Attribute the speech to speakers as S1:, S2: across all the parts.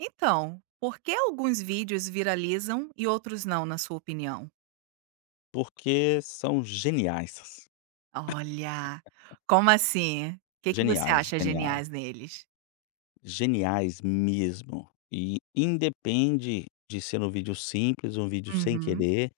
S1: Então, por que alguns vídeos viralizam e outros não, na sua opinião?
S2: Porque são geniais,
S1: Olha, como assim? O que que você
S2: geniais,
S1: acha
S2: geniais,
S1: geniais neles?
S2: geniais mesmo. E independe de ser um vídeo simples, um vídeo sem
S1: Uhum,
S2: querer,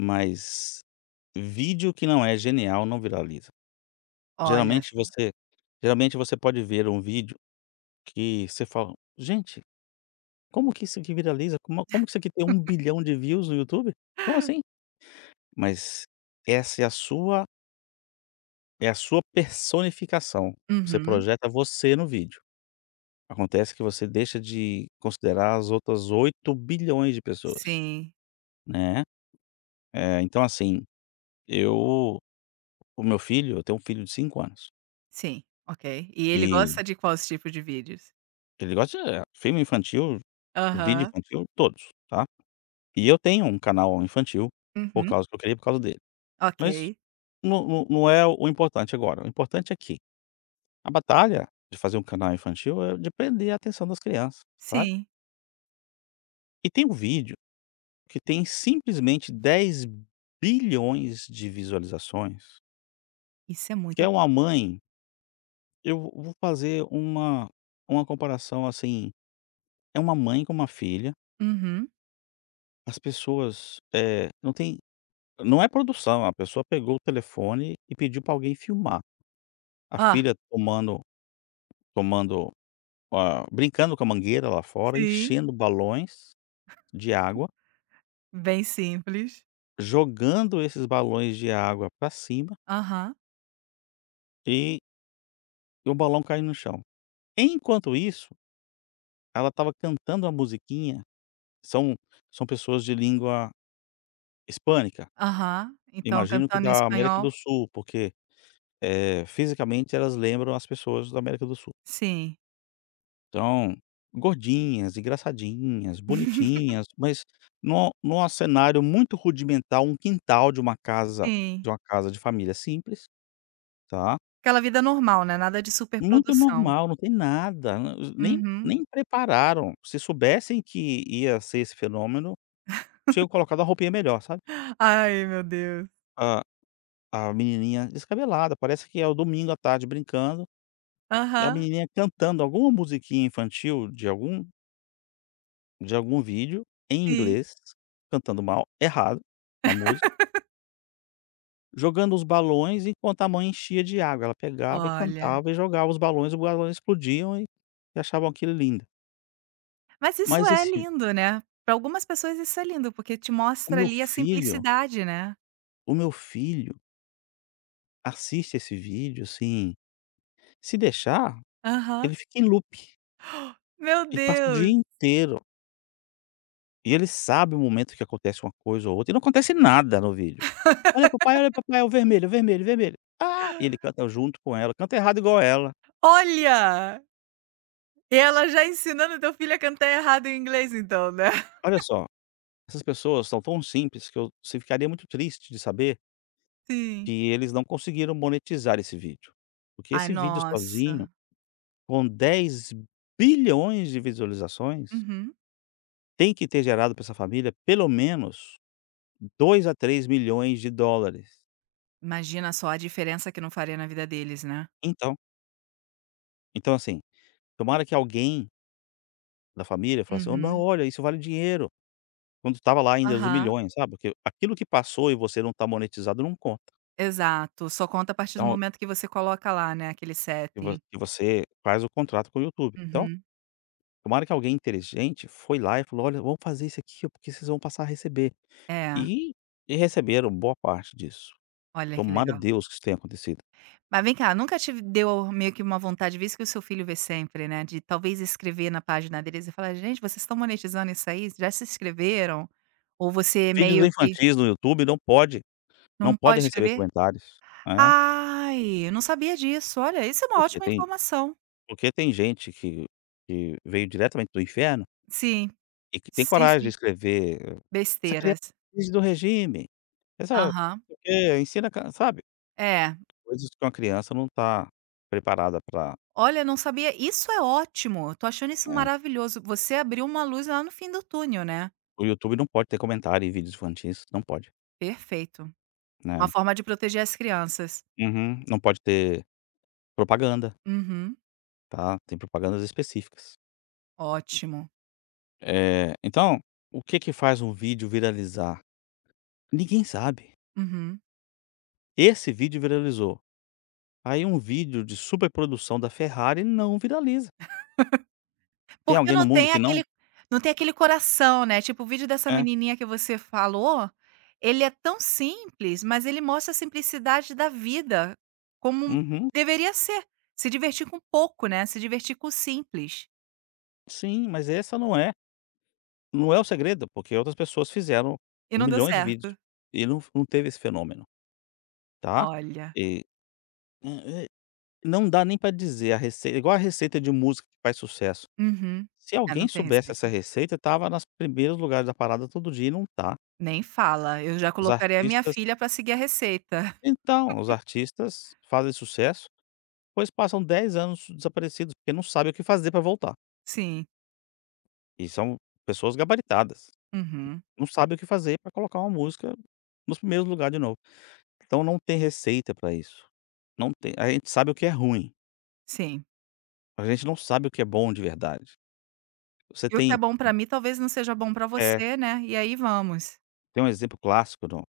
S2: mas vídeo que não é genial não viraliza.
S1: olha
S2: Geralmente
S1: só.
S2: você geralmente você pode ver um vídeo que você fala: "Gente, como que isso aqui viraliza? Como que isso aqui tem um bilhão de views no YouTube? Como assim?". Mas essa é a sua personificação, você
S1: Uhum,
S2: projeta você no vídeo. Acontece que você deixa de considerar as outras 8 bilhões de pessoas,
S1: sim,
S2: né. Então assim, eu eu tenho um filho de 5 anos,
S1: sim, ok. E ele gosta
S2: e
S1: de quais tipos de vídeos?
S2: ele gosta de filme infantil, vídeo
S1: Aham,
S2: infantil, todos, tá. E eu tenho um canal infantil, por
S1: uhum,
S2: causa que eu criei por causa dele. Mas
S1: ok,
S2: não é o importante agora, o importante é que a batalha de fazer um canal infantil é de prender a atenção das crianças, sabe.
S1: sim,
S2: E tem um vídeo que tem simplesmente 10 bilhões de visualizações,
S1: isso é
S2: que
S1: muita
S2: é uma mãe, eu vou fazer uma comparação, assim, é uma mãe com uma filha,
S1: uhum,
S2: as pessoas, não é produção, a pessoa pegou o telefone e pediu para alguém filmar. A
S1: ah,
S2: filha tomando, brincando com a mangueira lá fora,
S1: sim,
S2: enchendo balões de água,
S1: bem simples,
S2: jogando esses balões de água para cima
S1: aham,
S2: e o balão caindo no chão. Enquanto isso, ela estava cantando uma musiquinha. São são pessoas de língua hispânica,
S1: aham, então
S2: imagino que
S1: cantando em
S2: da América
S1: espanhol,
S2: do Sul, porque, fisicamente elas lembram as pessoas da América do Sul.
S1: sim,
S2: Então, gordinhas, engraçadinhas, bonitinhas, mas num cenário muito rudimentar, um quintal de uma casa
S1: sim.
S2: de família simples, tá,
S1: Aquela vida normal, né, nada de
S2: muito
S1: superprodução.
S2: normal, não tem nada, n- nem
S1: Uhum.
S2: nem prepararam, se soubessem que ia ser esse fenômeno, tinham colocado a roupinha melhor, sabe?
S1: Ai, meu Deus.
S2: Ah, a menininha descabelada, parece que é o domingo à tarde brincando, e a
S1: Aham,
S2: menininha cantando alguma musiquinha infantil de algum vídeo, em
S1: sim.
S2: inglês, cantando mal, errado, a música, jogando os balões enquanto a mãe enchia de água, ela pegava e
S1: Olha,
S2: cantava e jogava os balões explodiam e achavam aquilo lindo.
S1: mas isso
S2: Mas
S1: é
S2: esse
S1: lindo, né. Pra algumas pessoas isso é lindo, porque te
S2: o
S1: mostra
S2: meu
S1: ali a
S2: filho
S1: simplicidade, né.
S2: o meu filho assiste esse vídeo, assim, se deixar,
S1: Aham.
S2: ele fica em loop,
S1: Meu
S2: e passa o dia
S1: Deus.
S2: inteiro. E ele sabe o momento que acontece uma coisa ou outra e não acontece nada no vídeo. Olha papai, é o vermelho, é o vermelho, é o vermelho. Ah!" E ele canta junto com ela, canta errado igual ela.
S1: Olha, ela já ensinando teu filho a cantar errado em inglês então, né.
S2: Olha só, essas pessoas são tão simples que eu se ficaria muito triste de saber
S1: Sim.
S2: que eles não conseguiram monetizar esse vídeo. Porque
S1: Ai,
S2: esse vídeo sozinho,
S1: nossa.
S2: com 10 bilhões de visualizações,
S1: Uhum.
S2: tem que ter gerado para essa família pelo menos 2 a 3 milhões de dólares.
S1: Imagina só a diferença que não faria na vida deles, né.
S2: Então então assim, tomara que alguém da família falar assim: "Oh, não,
S1: Uhum.
S2: olha, isso vale dinheiro", quando estava lá ainda os
S1: Aham.
S2: milhões, sabe, porque aquilo que passou e você não está monetizado não conta.
S1: Exato, só conta a partir do
S2: Então,
S1: momento que você coloca lá, né, aquele
S2: e vo
S1: setting.
S2: e você faz o contrato com o YouTube. Então,
S1: Uhum.
S2: tomara que alguém inteligente foi lá e falou: "Olha, vamos fazer isso aqui, ó, porque vocês vão passar a receber",
S1: É,
S2: e e receberam boa parte disso.
S1: olha que
S2: Tomara a
S1: legal.
S2: Deus que isso tenha acontecido.
S1: Mas vem cá, nunca te deu meio que uma vontade, visto que o seu filho vê sempre, né, de talvez escrever na página deles e falar: "Gente, vocês estão monetizando isso aí? Já se inscreveram?" Ou você
S2: Vídeos
S1: meio que
S2: infantis no YouTube não
S1: não pode
S2: podem receber
S1: escrever?
S2: comentários, é,
S1: Ai, eu não sabia disso. Olha, isso é uma
S2: porque
S1: ótima
S2: tem
S1: informação.
S2: porque tem gente que veio diretamente do inferno
S1: Sim,
S2: e que tem
S1: sim,
S2: coragem de
S1: sim.
S2: escrever: essa criança
S1: Besteiras.
S2: precisa do regime, essa
S1: Aham.
S2: ensina, ca sabe,
S1: É.
S2: coisas que uma criança não tá preparada pra,
S1: Olha, não sabia. Isso é ótimo. Eu tô achando isso
S2: né.
S1: maravilhoso. Você abriu uma luz lá no fim do túnel, né.
S2: O YouTube não pode ter comentário em vídeos infantis, não pode,
S1: Perfeito. Uma
S2: né.
S1: forma de proteger as crianças.
S2: Uhum. Não pode ter propaganda,
S1: Uhum.
S2: tá, tem propagandas específicas.
S1: Ótimo.
S2: Então, o que que faz um vídeo viralizar? Ninguém sabe.
S1: Uhum.
S2: Esse vídeo viralizou, aí um vídeo de superprodução da Ferrari não viraliza. Tem
S1: Porque
S2: alguém no
S1: não
S2: mundo
S1: tem
S2: que não?
S1: aquele não tem aquele coração, né. Tipo, o vídeo dessa
S2: É.
S1: menininha que você falou, ele é tão simples, mas ele mostra a simplicidade da vida, como
S2: Uhum.
S1: deveria ser. Se divertir com pouco, né, se divertir com o simples.
S2: Sim, mas essa não é não é o segredo, porque outras pessoas fizeram
S1: E não deu
S2: milhões de vídeos
S1: certo.
S2: e não teve esse fenômeno, tá?
S1: Olha.
S2: E eh, eh, não dá nem pra dizer a receita igual a receita de música que faz sucesso.
S1: Uhum.
S2: Se
S1: É,
S2: alguém
S1: não tem
S2: soubesse essa
S1: receita.
S2: receita, estava nas primeiros lugares da parada todo dia e não tá.
S1: Nem fala, eu já
S2: Os
S1: colocaria a minha
S2: artistas
S1: filha para seguir a receita.
S2: então, os artistas fazem sucesso, pois passam 10 anos desaparecidos, porque não sabem o que fazer pra voltar.
S1: Sim.
S2: E são pessoas gabaritadas,
S1: Uhum.
S2: não sabem o que fazer pra colocar uma música nos primeiros lugares de novo. Então não tem receita pra isso. Não tem a gente sabe o que é ruim,
S1: Sim.
S2: a gente não sabe o que é bom de verdade. Você
S1: E o que é
S2: tem
S1: bom para mim talvez não seja bom para
S2: É.
S1: você, né, e aí vamos.
S2: Tem um exemplo clássico no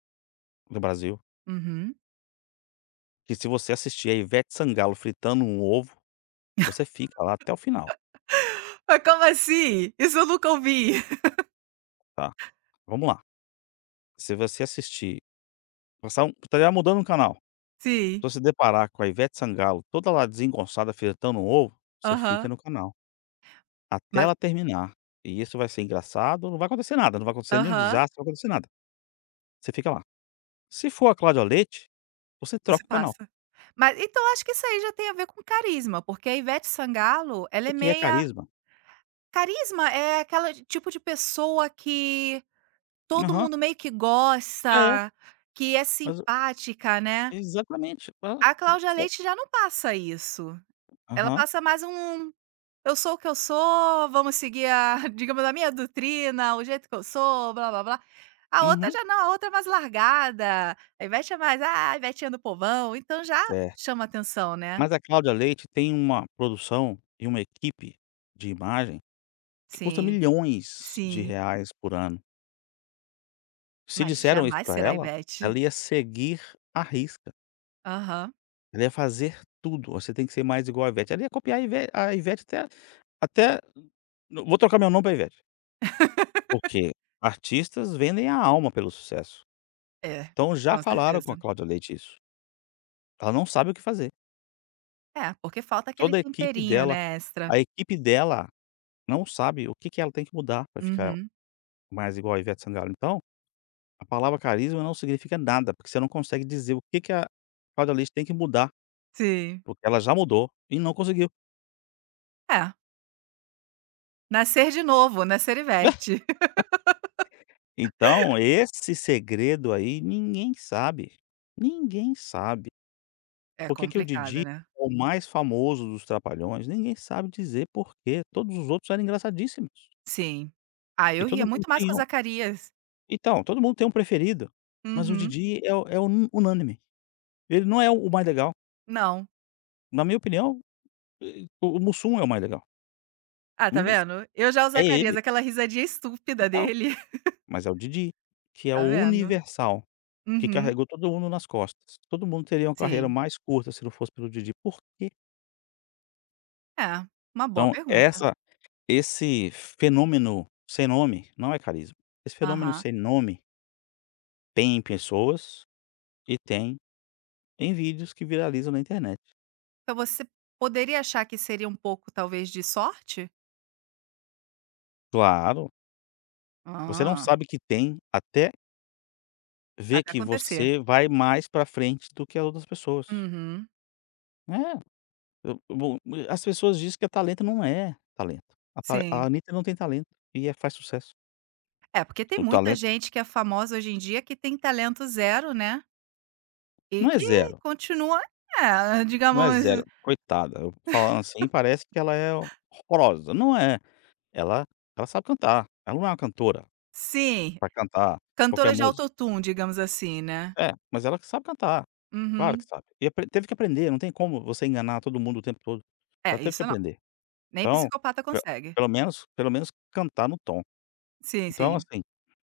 S2: no Brasil,
S1: Uhum.
S2: que se você assistir a Ivete Sangalo fritando um ovo, você fica lá até o final,
S1: Mas como assim? Isso eu nunca ouvi.
S2: tá. Vamos lá, se você assistir passar um, estaria mudando o canal,
S1: Sim.
S2: se você deparar com a Ivete Sangalo toda lá desengonçada fritando um ovo, você fica
S1: Aham.
S2: no canal, até
S1: Mas
S2: ela terminar. E isso vai ser engraçado, não vai acontecer nada, não vai acontecer nenhum
S1: aham,
S2: desastre, não vai acontecer nada. Você fica lá. Se for a Cláudia Leite, você
S1: você
S2: troca o canal.
S1: passa. Mas então acho que isso aí já tem a ver com carisma, porque a Ivete Sangalo, ela
S2: O
S1: é
S2: que é
S1: meia
S2: carisma?
S1: carisma é aquela de- tipo de pessoa que todo
S2: Aham.
S1: mundo meio que
S2: É,
S1: gosta, que é
S2: mas
S1: simpática, né.
S2: exatamente. Hã,
S1: A Cláudia Leite já não passa isso. Ela
S2: aham,
S1: passa mais um: "Eu sou o que eu sou, vamos seguir a digamos, a minha doutrina, o jeito que eu sou, blá-blá-blá". A outra
S2: uhum.
S1: já não, a outra é mais largada, a Ivete é mais: "Ah, a Ivetinha do povão", então já
S2: Certo.
S1: chama atenção, né.
S2: Mas a Cláudia Leite tem uma produção e uma equipe de imagem que custa
S1: Sim,
S2: milhões de
S1: sim,
S2: reais por ano. Se
S1: mas
S2: disseram isso
S1: jamais
S2: pra
S1: será a
S2: ela,
S1: Ivete.
S2: ela ia seguir à risca,
S1: Aham.
S2: ela ia fazer tudo. "Você tem que ser mais igual a Ivete". Ela ia copiar a Ivete até "vou trocar meu nome pra Ivete", porque artistas vendem a alma pelo sucesso.
S1: É,
S2: Então já
S1: com
S2: falaram com a
S1: certeza.
S2: Cláudia Leite isso. Ela não sabe o que fazer.
S1: É, porque falta aquele
S2: Toda
S1: temperinho, né, extra.
S2: a equipe dela não sabe o que que ela tem que mudar para ficar
S1: Uhum.
S2: mais igual a Ivete Sangalo. Então, a palavra carisma não significa nada, porque você não consegue dizer o que que a Cláudia Leite tem que mudar,
S1: Sim.
S2: porque ela já mudou e não conseguiu.
S1: É, nascer de novo, nascer Ivete.
S2: Então esse segredo aí ninguém sabe, ninguém sabe.
S1: É
S2: Por que que o Didi
S1: complicado, né.
S2: é o mais famoso dos Trapalhões? Ninguém sabe dizer por quê, todos os outros eram engraçadíssimos
S1: Sim. Ah,
S2: e
S1: eu ria
S2: todo mundo
S1: muito mais com o
S2: tinha um
S1: Zacarias.
S2: então, todo mundo tem um preferido, mas o
S1: Uhum.
S2: Didi é o é unu unânime. Ele não é o mais legal.
S1: Não.
S2: Na minha opinião, e o Mussum é o mais legal.
S1: Ah, tá
S2: Mas
S1: vendo? Eu já o
S2: é
S1: Zacarias,
S2: ele,
S1: aquela risadinha estúpida
S2: então,
S1: dele.
S2: mas é o Didi, que é
S1: Tá
S2: o
S1: vendo?
S2: universal, que
S1: Uhum.
S2: carregou todo mundo nas costas. Todo mundo teria uma carreira
S1: Sim.
S2: mais curta se não fosse pelo Didi. Por quê?
S1: É, uma boa
S2: Então
S1: pergunta.
S2: essa esse fenômeno sem nome não é carisma. Esse fenômeno
S1: Aham.
S2: sem nome tem em pessoas e tem em vídeos que viralizam na internet.
S1: Então você poderia achar que seria um pouco, talvez, de sorte?
S2: Claro, você não
S1: Ah,
S2: sabe que tem até ver
S1: até
S2: que
S1: acontecer.
S2: você vai mais pra frente do que as outras pessoas.
S1: Uhum.
S2: É, eu bom, as pessoas dizem que é talento, não é talento. A
S1: Sim.
S2: Anitta não tem talento e faz sucesso.
S1: É, porque tem
S2: O
S1: muita
S2: talento
S1: gente que é famosa hoje em dia que tem talento zero, né, e
S2: não é
S1: que
S2: zero,
S1: continua é,
S2: não é
S1: digamos
S2: zero. Coitada, eu falando assim parece que ela é horrorosa, não é, ela ela sabe cantar, ela não é uma cantora
S1: sim.
S2: pra cantar qualquer
S1: Cantora de
S2: música.
S1: autotune, digamos assim, né.
S2: É, mas ela que sabe cantar, claro
S1: Uhum.
S2: que sabe. E apren teve que aprender, não tem como você enganar todo mundo o tempo todo. Ela
S1: É,
S2: teve que
S1: isso não,
S2: aprender.
S1: nem
S2: Então,
S1: psicopata
S2: pe
S1: consegue.
S2: pelo menos cantar no tom.
S1: Sim,
S2: Então,
S1: sim.
S2: assim,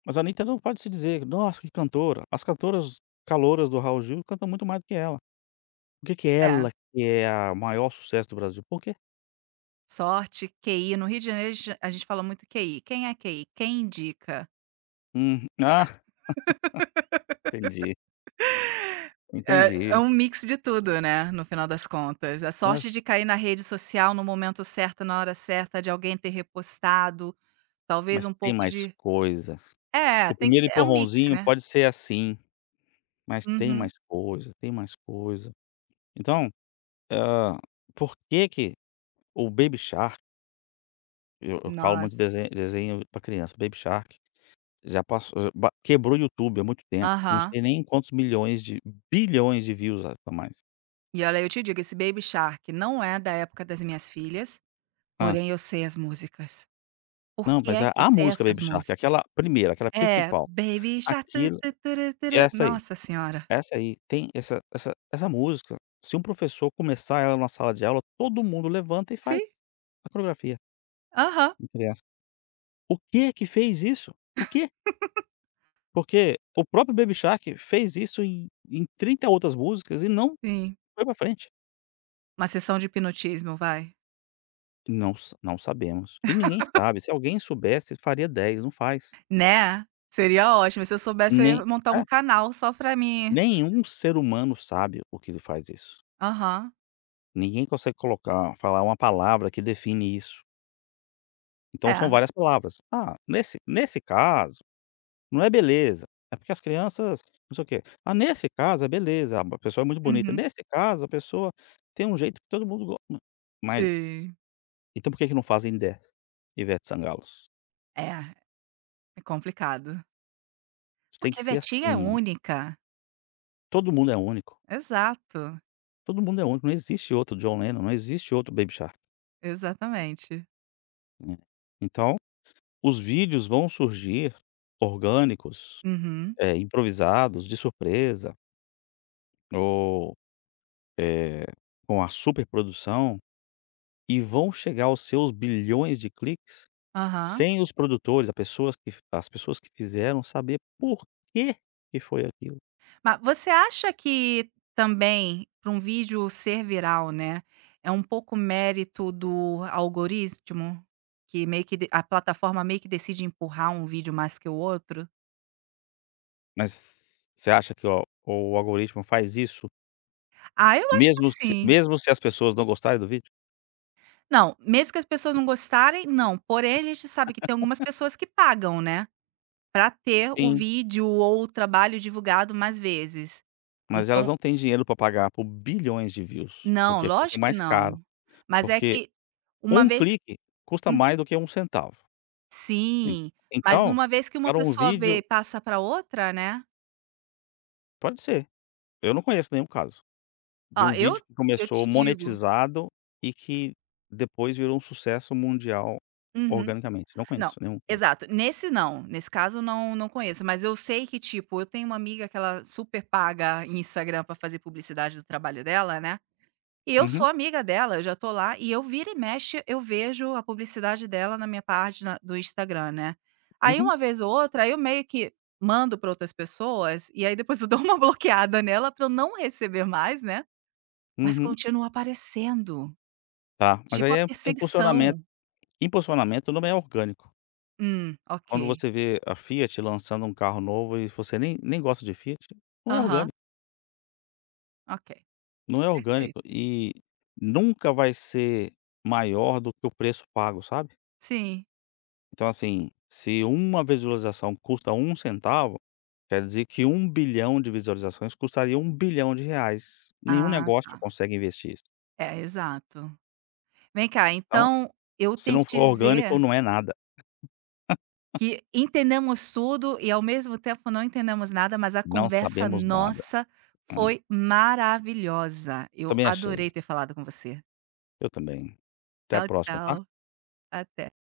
S2: mas a Anitta não pode se dizer: "Nossa, que cantora". As cantoras calouras do Raul Gil cantam muito mais do que ela. Por que que
S1: É.
S2: ela, que é a maior sucesso do Brasil, por quê?
S1: Sorte, QI, no Rio de Janeiro a gente fala muito QI. Quem é QI? Quem indica?
S2: Ah, entendi,
S1: É
S2: entendi.
S1: um mix de tudo, né, no final das contas. A sorte
S2: Mas
S1: de cair na rede social no momento certo, na hora certa, de alguém ter repostado, talvez
S2: mas
S1: um
S2: tem
S1: pouco
S2: mais
S1: de
S2: coisa.
S1: é,
S2: O
S1: tem que
S2: primeiro
S1: é um mix,
S2: empurrãozinho
S1: né.
S2: pode ser assim, mas tem
S1: Uhum.
S2: mais coisa, tem mais coisa. Então, hã, por que que o Baby Shark eu falo muito de
S1: Nossa.
S2: desenho para criança, Baby Shark. Já passou já ba Quebrou o YouTube há muito tempo, não
S1: Aham.
S2: sei nem quantos milhões de bilhões de views a mais.
S1: E olha, eu te digo, esse Baby Shark não é da época das minhas filhas.
S2: Ah.
S1: Porém eu sei as músicas. Por
S2: Não,
S1: que
S2: mas
S1: é
S2: a
S1: que eu
S2: a
S1: sei
S2: música
S1: essas
S2: Baby Shark,
S1: músicas?
S2: aquela primeira, aquela
S1: É,
S2: principal,
S1: Baby Shark tu
S2: aquilo
S1: tu turu
S2: é
S1: turu.
S2: essa aí,
S1: Nossa senhora.
S2: é essa aí, tem essa música, se um professor começar ela na sala de aula, todo mundo levanta e
S1: Sim,
S2: faz a coreografia
S1: aham,
S2: com criança. O que que fez isso? O quê? Porque o próprio Baby Shark fez isso em 30 outras músicas e não
S1: sim.
S2: foi pra frente.
S1: Uma sessão de hipnotismo, vai.
S2: Não sabemos. E ninguém sabe, se alguém soubesse faria 10, não faz.
S1: Né? Seria ótimo, se eu soubesse eu
S2: Nem
S1: ia montar um
S2: é,
S1: canal só pra mim.
S2: nenhum ser humano sabe o que ele faz isso.
S1: Aham.
S2: Ninguém consegue colocar falar uma palavra que define isso. Então são
S1: É,
S2: várias palavras. "Ah, nesse caso, não é beleza, é porque as crianças não sei o quê. Ah, nesse caso é beleza, a pessoa é muito bonita.
S1: uhum.
S2: Nesse caso a pessoa tem um jeito que todo mundo gosta". Mas,
S1: Sim.
S2: então, por que que não fazem 10 Ivete Sangalos?
S1: É, é complicado.
S2: Tem que
S1: Porque
S2: ser
S1: Vetinha é
S2: assim ó,
S1: única.
S2: todo mundo é único.
S1: Exato,
S2: Todo mundo é único, não existe outro John Lennon, não existe outro Baby Shark,
S1: exatamente.
S2: né. Então, os vídeos vão surgir orgânicos,
S1: Uhum.
S2: improvisados, de surpresa ou, eh, com a superprodução, e vão chegar aos seus bilhões de cliques
S1: Aham.
S2: sem os produtores, as pessoas que fizeram saber por que que foi aquilo.
S1: Mas você acha que também, para um vídeo ser viral, né, é um pouco mérito do algoritmo? Que meio que de a plataforma meio que decide empurrar um vídeo mais que o outro?
S2: Mas você acha que o algoritmo faz isso
S1: Ah, eu acho que
S2: mesmo se
S1: sim.
S2: mesmo se as pessoas não gostarem do vídeo?
S1: Não, mesmo que as pessoas não gostarem, não. Porém, a gente sabe que tem algumas pessoas que pagam, né, pra ter o
S2: Sim.
S1: vídeo ou o trabalho divulgado mais vezes.
S2: Mas elas
S1: Então
S2: não têm dinheiro para pagar por bilhões de views,
S1: não,
S2: porque custa
S1: lógico que
S2: mais
S1: não.
S2: caro,
S1: Mas é
S2: porque
S1: que uma
S2: um
S1: vez
S2: clique custa mais do que um centavo. En
S1: sim, mas
S2: Então,
S1: uma vez que uma
S2: para um
S1: pessoa vê
S2: vídeo
S1: e passa para outra, né.
S2: pode ser, eu não conheço nenhum caso, de
S1: Ó,
S2: um
S1: eu
S2: vídeo que
S1: eu
S2: começou
S1: te digo
S2: monetizado e que depois virou um sucesso mundial
S1: uhum.
S2: organicamente, não
S1: Não,
S2: conheço nenhum caso.
S1: exato, nesse não, nesse caso não conheço, mas eu sei que, tipo, eu tenho uma amiga que ela super paga em Instagram para fazer publicidade do trabalho dela, né, e eu
S2: Uhum,
S1: sou amiga dela, eu já tô lá e eu vira e mexe, eu vejo a publicidade dela na minha página do Instagram, né. Aí
S2: uhum,
S1: uma vez ou outra, eu meio que mando para outras pessoas, e aí depois eu dou uma bloqueada nela para eu não receber mais, né. Mas
S2: uhum.
S1: continua aparecendo,
S2: Tá, mas
S1: tipo
S2: aí
S1: a
S2: é
S1: perseguição.
S2: impulsionamento não é orgânico.
S1: Ok.
S2: Quando você vê a Fiat lançando um carro novo e você nem gosta de Fiat, não é
S1: Aham,
S2: orgânico.
S1: ok,
S2: Não é orgânico
S1: perfeito.
S2: e nunca vai ser maior do que o preço pago, sabe.
S1: Sim.
S2: Então, assim, se uma visualização custa um centavo, quer dizer que um bilhão de visualizações custaria um bilhão de reais. Nenhum
S1: Ah,
S2: negócio
S1: tá.
S2: consegue investir isso.
S1: É, exato. Vem cá,
S2: Então,
S1: então eu
S2: se
S1: tenho
S2: não
S1: que te
S2: for orgânico,
S1: dizer
S2: não é nada.
S1: que entendemos tudo e ao mesmo tempo não entendemos nada, mas a
S2: Não
S1: conversa
S2: sabemos nada,
S1: nossa
S2: né.
S1: foi maravilhosa. Eu
S2: Também achei.
S1: adorei ter falado com você.
S2: Eu também. Até a
S1: Tchau,
S2: próxima, tá?
S1: tchau. Até.